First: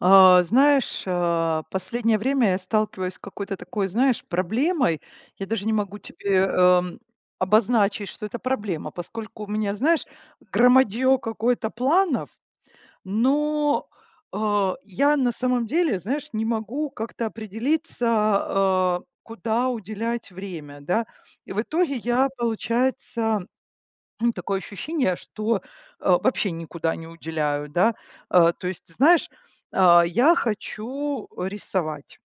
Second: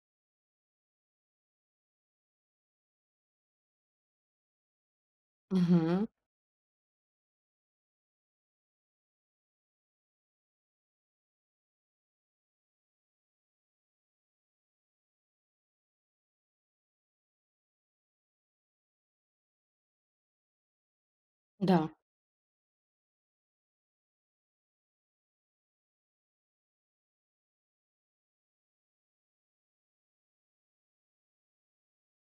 А знаешь, а, последнее время я сталкиваюсь с какой-то такой, знаешь, проблемой. Я даже не могу Мгм. тебе, эм, обозначить, что это проблема, поскольку у меня, знаешь, громадье какое-то планов, но, э, я, на самом деле, знаешь, не могу как-то определиться, э, куда уделять время, да. И в Да. итоге я, получается, м, такое ощущение, что, э, вообще никуда не уделяю, да. Э, то есть, знаешь, а, я хочу рисовать.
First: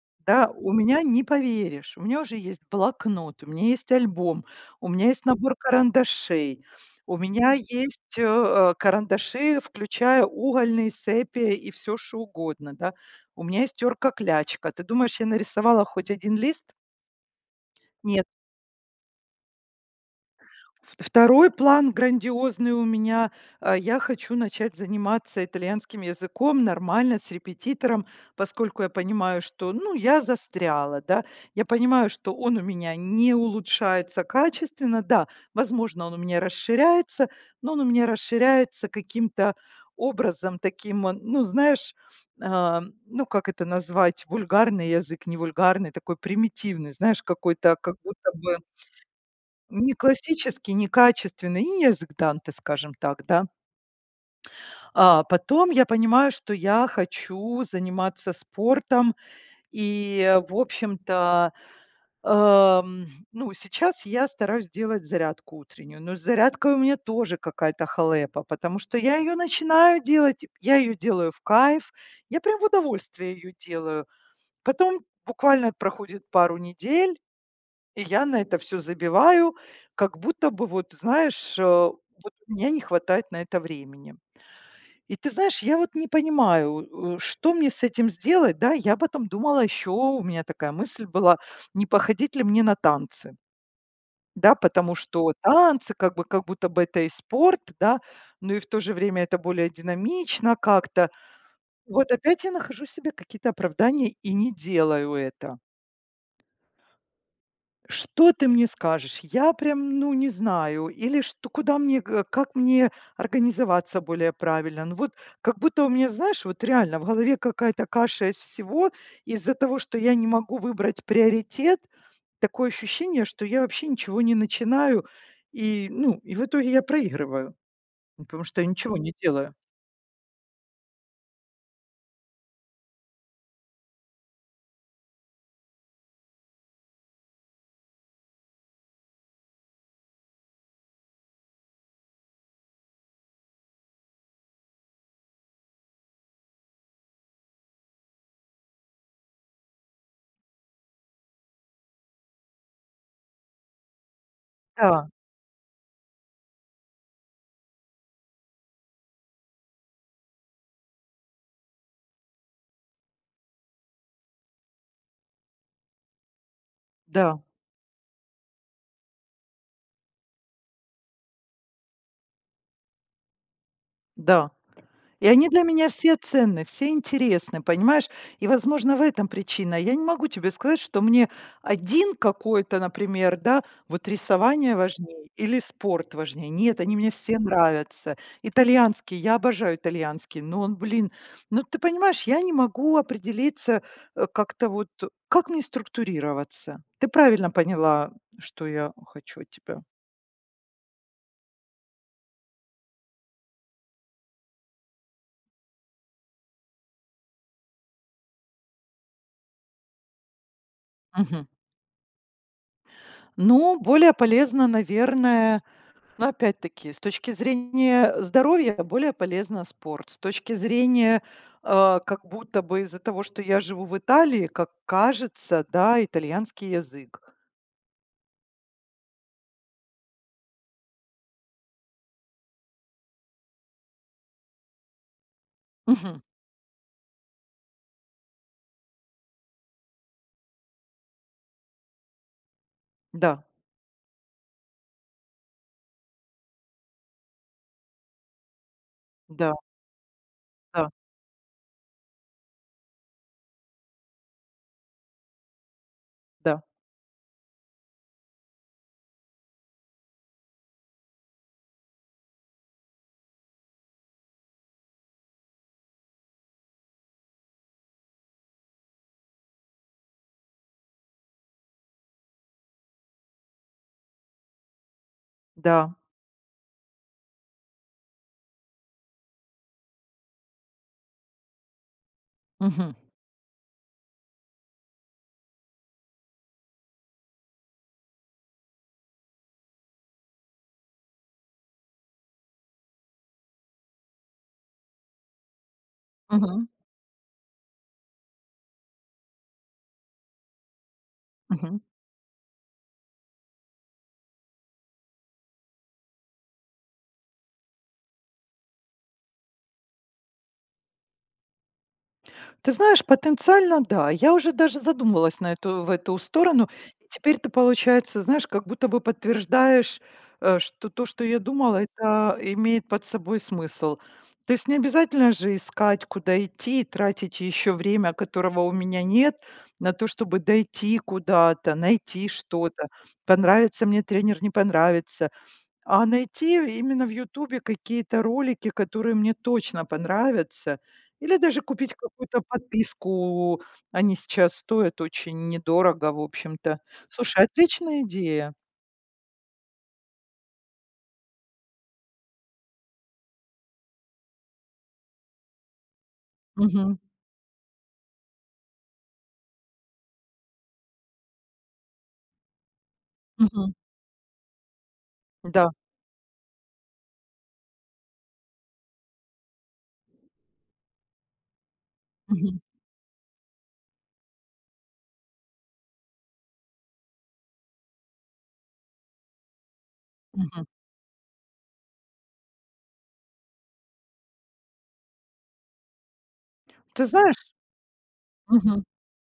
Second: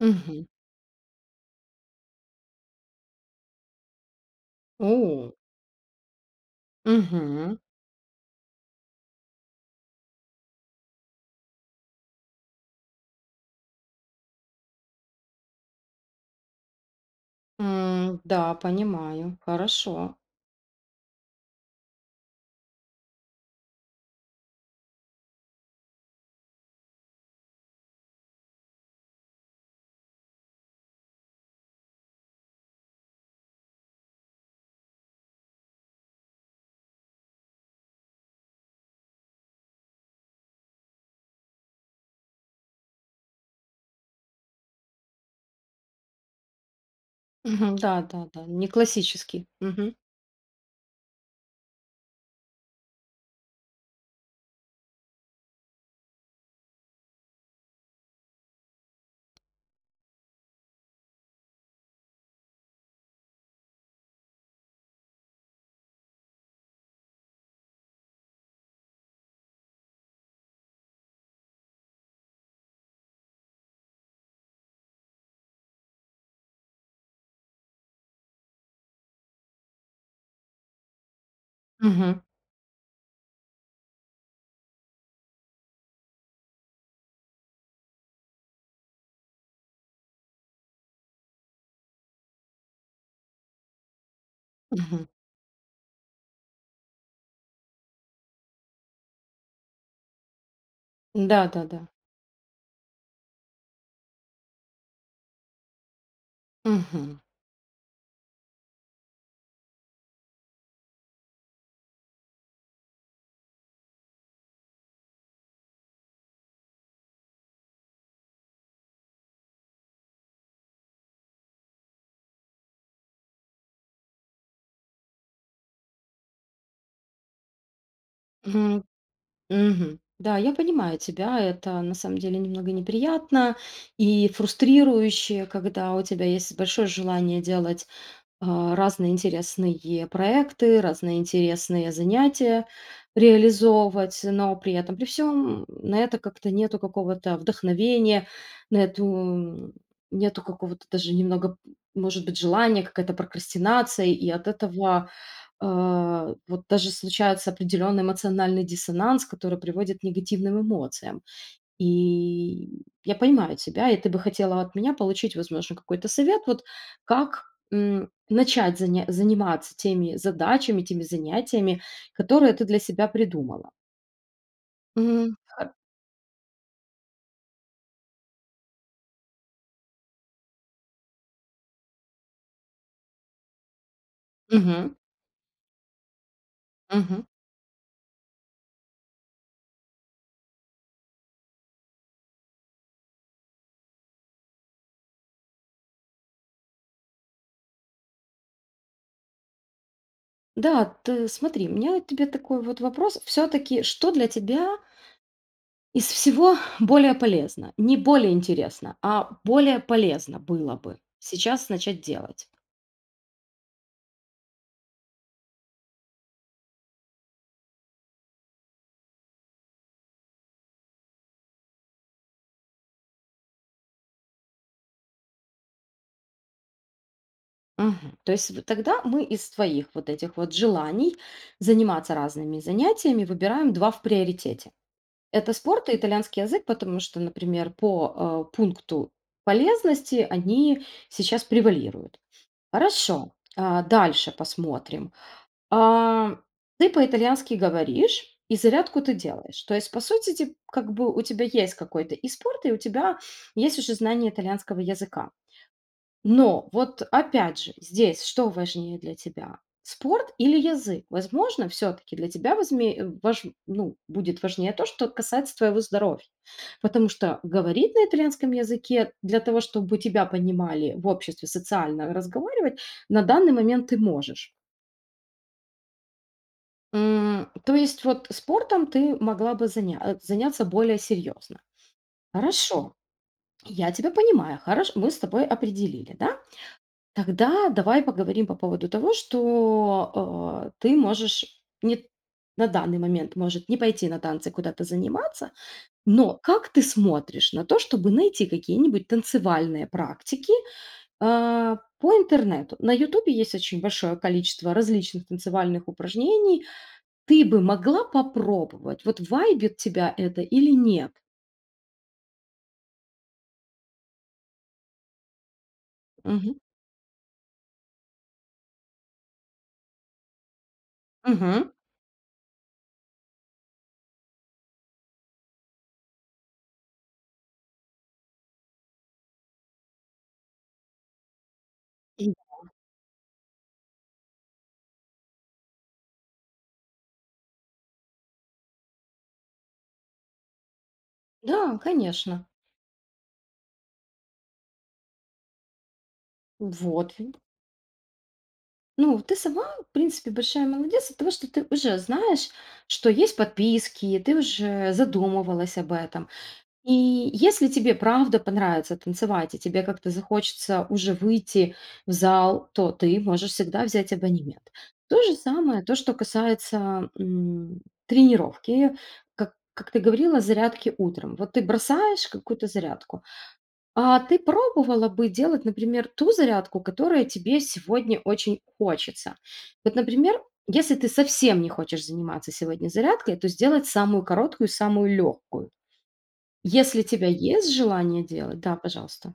Мгм. Да, у меня, не поверишь, у меня уже есть блокнот, у меня есть альбом, у меня есть О! набор карандашей, у меня Мгм. есть, э, э, карандаши, включая угольные, сепия и всё что угодно, да. У меня есть терка-клячка. Ты думаешь, я нарисовала хоть один лист? М, Нет. да, понимаю. Хорошо. Второй план грандиозный у меня. А, я хочу начать заниматься итальянским языком нормально с репетитором, поскольку я понимаю, что, ну, я застряла, да. Я понимаю, что он у меня не улучшается качественно. Да, возможно, он у меня расширяется, но он у меня расширяется каким-то образом таким, э, ну, знаешь, а, ну, как это назвать, вульгарный язык, не вульгарный, такой примитивный, знаешь, Мгм. какой-то как Да да будто да, бы неклассический. Мгм. ...неклассический, некачественный, не язык Данте, скажем так, да. А, потом я понимаю, что я хочу заниматься спортом и, в общем-то, ам, ну, сейчас я стараюсь делать зарядку утреннюю, но с зарядкой у меня тоже какая-то халепа, потому что я ее начинаю делать, я ее делаю в кайф. Я прям в удовольствие ее делаю. Потом буквально проходит недель, и я на это всё забиваю, как будто бы, вот знаешь, э, Мгм. вот у меня не хватает на это времени. И ты знаешь, я вот не понимаю, у у, что мне с этим сделать. Да, я потом думала еще, у меня такая мысль была, не походить ли мне на танцы. Да, потому Мгм. что танцы как бы, как будто бы это и спорт, да, но и в то же время это более динамично как-то. Да, да да. Вот опять я нахожу себе какие-то оправдания и не делаю это. Мгм. Что ты мне скажешь? Я прям, ну, не знаю. Или что, куда мне, э, как мне организоваться более правильно? Ну, вот как будто у меня, знаешь, вот реально в голове какая-то каша из всего. Из-за того, что я не могу выбрать приоритет, такое ощущение, что я вообще ничего не начинаю. И ну, и в итоге я проигрываю, ну, потому что я Мгм. ничего не делаю. Мгм. Да, я понимаю тебя. Это на самом деле немного неприятно и фрустрирующе, когда у тебя есть большое желание делать, а, разные интересные проекты, разные интересные занятия реализовывать, но при этом при всём, м, на это как-то нету какого-то вдохновения, на эту, м Нету какого-то даже немного, п может быть, желания, какая-то прокрастинация, и от этого, Да. а, вот даже случается определённый эмоциональный диссонанс, который приводит к негативным эмоциям. И, м, я понимаю тебя, и ты бы хотела от меня получить, возможно, какой-то совет вот, Да. как, м, начать заня заниматься теми задачами, теми занятиями, которые ты для себя придумала. Да, и М. они для Хо меня все ценны, все интересны, понимаешь, и, возможно, в этом причина. Я не могу тебе сказать, что мне один какой-то, например, да, вот рисование Мгм. важнее или спорт важнее. Нет, они мне Мгм. все нравятся. Итальянский, я обожаю итальянский, но он, блин, ну, ты понимаешь, я не могу определиться, э, как-то вот э. Как мне структурироваться? Ты правильно поняла, что я хочу от тебя. Да, ты смотри, у меня вот к тебе такой вот вопрос. Всё-таки, что для тебя из всего более полезно? Не более интересно, а более полезно было бы Мгм. сейчас начать делать? Ну, более полезно, наверно Ну, опять-таки, с точки зрения здоровья более полезно спорт, с точки зрения, э, как будто бы из-за того, что я живу в Италии, как кажется, да, итальянский язык. Мгм, то есть тогда мы из твоих вот этих вот желаний заниматься разными занятиями выбираем 2 в приоритете. Это спорт и Мгм. итальянский язык, потому что, например, по, э, пункту полезности они сейчас превалируют. Хорошо, Да. э, дальше посмотрим. А ты по-итальянски говоришь, и зарядку ты Да. делаешь. То есть, по сути, те Да. как бы у тебя есть какой-то и спорт, и у тебя есть уже знание итальянского языка. Да. Но вот, опять же, здесь что важнее для тебя? Спорт или язык? Возможно, всё-таки для тебя возме э, вож ну, будет важнее то, что касается твоего здоровья. Потому что говорить на итальянском языке для того, чтобы тебя понимали в обществе, социально разговаривать, на данный момент ты можешь. Да. М. То есть, вот спортом ты могла бы заня заняться более серьёзно. Хорошо, Мгм. я тебя понимаю, хорош мы с тобой определили, да? Тогда давай поговорим по поводу того, что, а, ты можешь, нет, на данный момент может не пойти на танцы куда-то заниматься. Но Мгм. как ты смотришь на то, чтобы найти какие-нибудь танцевальные практики, э, Мгм. по интернету? На "Ютубе" есть очень большое количество различных танцевальных упражнений. Ты бы могла попробовать, вот вайбит тебя это или нет? Ты знаешь, потенциально да. Я уже даже задумывалась на эту в эту Мгм. сторону. Э, теперь ты, получается, знаешь, как будто бы подтверждаешь, э, что то, что я Мгм. думала, это, а, имеет под собой смысл. То есть не обязательно же искать, куда идти, тратить ещё время, которого у меня нет, на то, чтобы дойти куда-то. Найти Тяжело. что-то, понравится мне тренер, не понравится. А найти именно в "Ютубе" какие-то ролики, которые мне точно понравятся, или даже Да, купить какую-то конечно. подписку. Они сейчас стоят очень недорого, в общем-то. Вот ви Слушай, отличная идея! Ну, ты сама, в принципе, большая молодец от того, что ты уже знаешь, что есть подписки, ты уже задумывалась об этом. И Мгм. если тебе правда понравится танцевать, и тебе как-то захочется уже выйти в зал, то ты можешь Мгм. всегда взять абонемент. То же Да. самое, то, что касается, м, тренировки. Как как ты говорила, зарядки утром. Вот ты бросаешь Мгм. какую-то зарядку. А ты пробовала бы делать, например, ту зарядку, которая тебе сегодня очень хочется? Вот, например, Мгм. если ты совсем не хочешь заниматься сегодня зарядкой, то сделать самую короткую и самую легкую. Если Ты тебя знаешь есть желание делать, да, Мгм. пожалуйста.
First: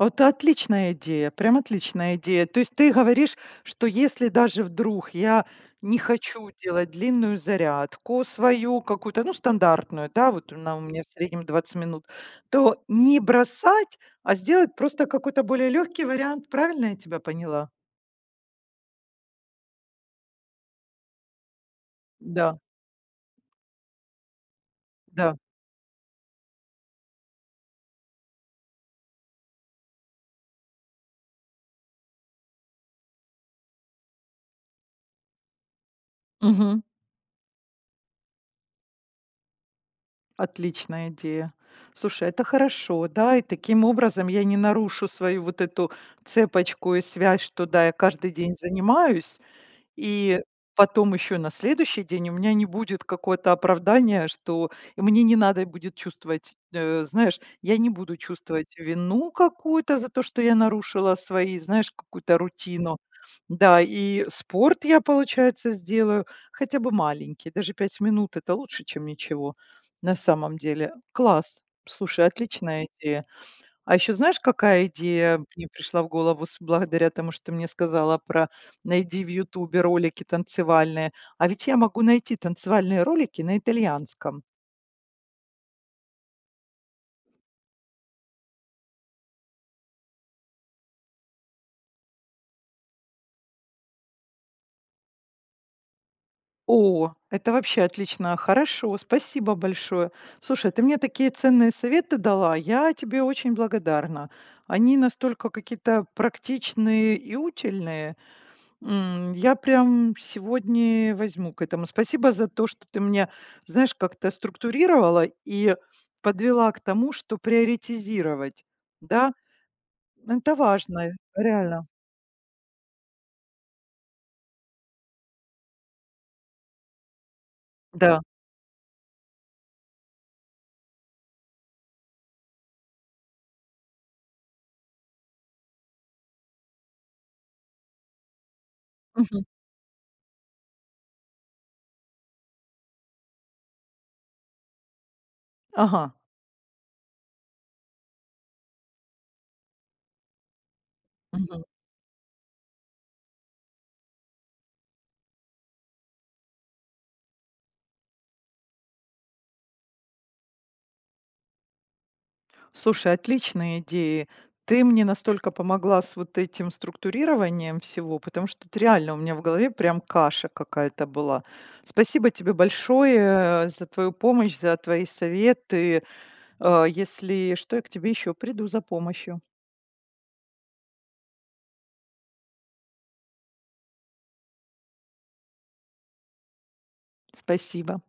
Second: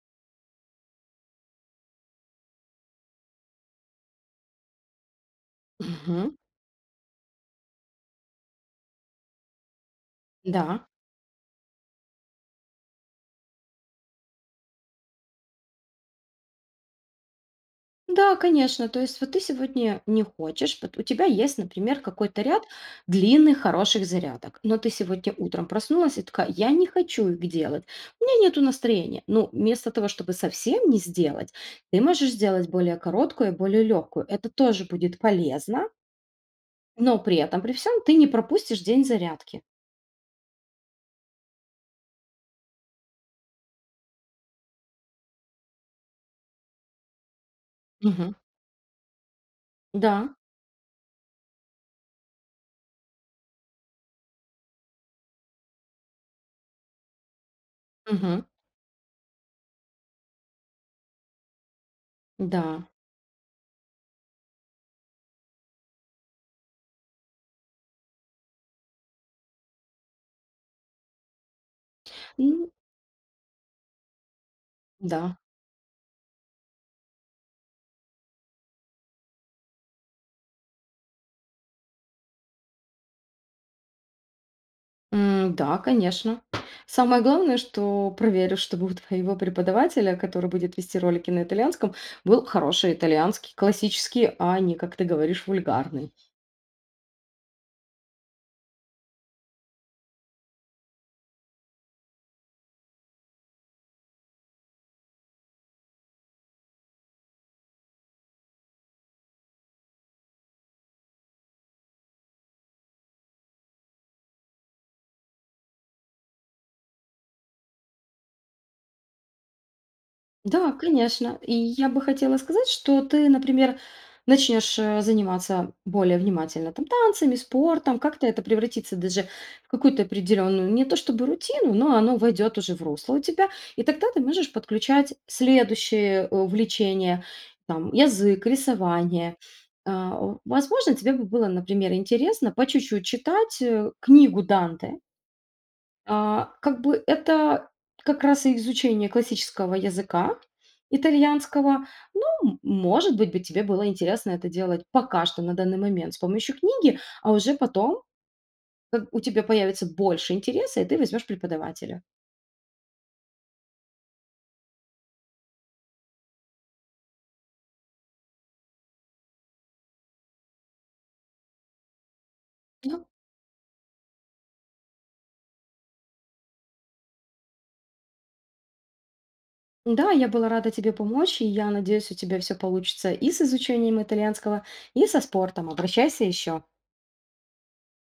Это отличная идея, прям отличная идея! То есть ты говоришь, что если даже вдруг я не Мгм. хочу делать длинную зарядку свою какую-то, ну, стандартную, да. Вот она у Да. меня в среднем 20 минут, то не бросать, а сделать просто какой-то более лёгкий вариант. Правильно я тебя поняла? Да, конечно. То есть вот ты сегодня не хочешь, пот у тебя есть, например, какой-то Да. ряд длинных хороших зарядок, но ты сегодня Да. утром проснулась и такая: "Я не хочу их делать, у меня нету настроения". Ну, вместо того, чтобы совсем не сделать, ты можешь сделать более короткую и более легкую. Это тоже будет полезно Мгм. Но при этом при всём ты не пропустишь день зарядки. Отличная идея. Слушай, это хорошо. Да, и таким образом я не нарушу свою вот эту цепочку и связь, что да, я каждый Мгм. день занимаюсь. Да. И потом ещё на следующий день у меня не будет какое-то оправдание, что и мне не надо будет чувствовать Э, знаешь, я не буду Мгм. чувствовать вину какую-то за то, что я нарушила свои, знаешь, какую-то Да. рутину. Да, и спорт я, получается, сделаю хотя бы маленький. Даже 5 минут- это лучше, чем ничего, на самом деле. Класс. Слушай, М. отличная идея. А еще знаешь, какая Да. идея мне пришла в голову с благодаря тому, что ты мне сказала про: "Найди в "Ютубе" ролики танцевальные". А ведь я могу найти танцевальные ролики на итальянском. М-да, конечно. Самое главное, что проверь, э, чтобы у твоего преподавателя, который будет вести ролики на итальянском, был хороший итальянский, классический, а не, как ты говоришь, вульгарный. О, это вообще отлично, хорошо, спасибо большое! Слушай, ты мне такие ценные советы дала, я тебе очень благодарна. Они настолько какие-то практичные и утильные. М, я прям сегодня возьму к этому. Спасибо за то, что ты меня, знаешь, как-то структурировала и подвела к тому, что приоритизировать. Да, м, это Да, важно. конечно. И Реально. я бы хотела сказать, что ты, например, начнешь, э, заниматься более внимательно там танцами, спортом. Да. Как-то это превратится даже в какую-то определенную не то чтобы рутину, но оно войдет уже в русло у тебя. И тогда ты можешь подключать следующие, э, увлечения, там: язык, рисование. Мгм. Э, о, возможно, тебе бы было, например, интересно по чуть-чуть читать, э, книгу Данте. Ага. А, как бы это как раз и изучение классического языка Мгм. итальянского. Ну, м может быть, бы тебе было интересно это делать пока что на данный момент с помощью книги, а уже потом, как у тебя появится больше интереса и ты возьмешь преподавателя. Слушай, отличные идеи. Ты мне настолько помогла с вот этим структурированием всего, потому что тут реально у меня в голове прям каша какая-то была. Спасибо тебе Ну большое, э, за твою помощь, за твои советы! О, если что, я к тебе ещё приду за помощью. Да, я была рада тебе помочь. И я надеюсь, у тебя всё получится и с изучением итальянского, и со спортом. Обращайся ещё! Спасибо!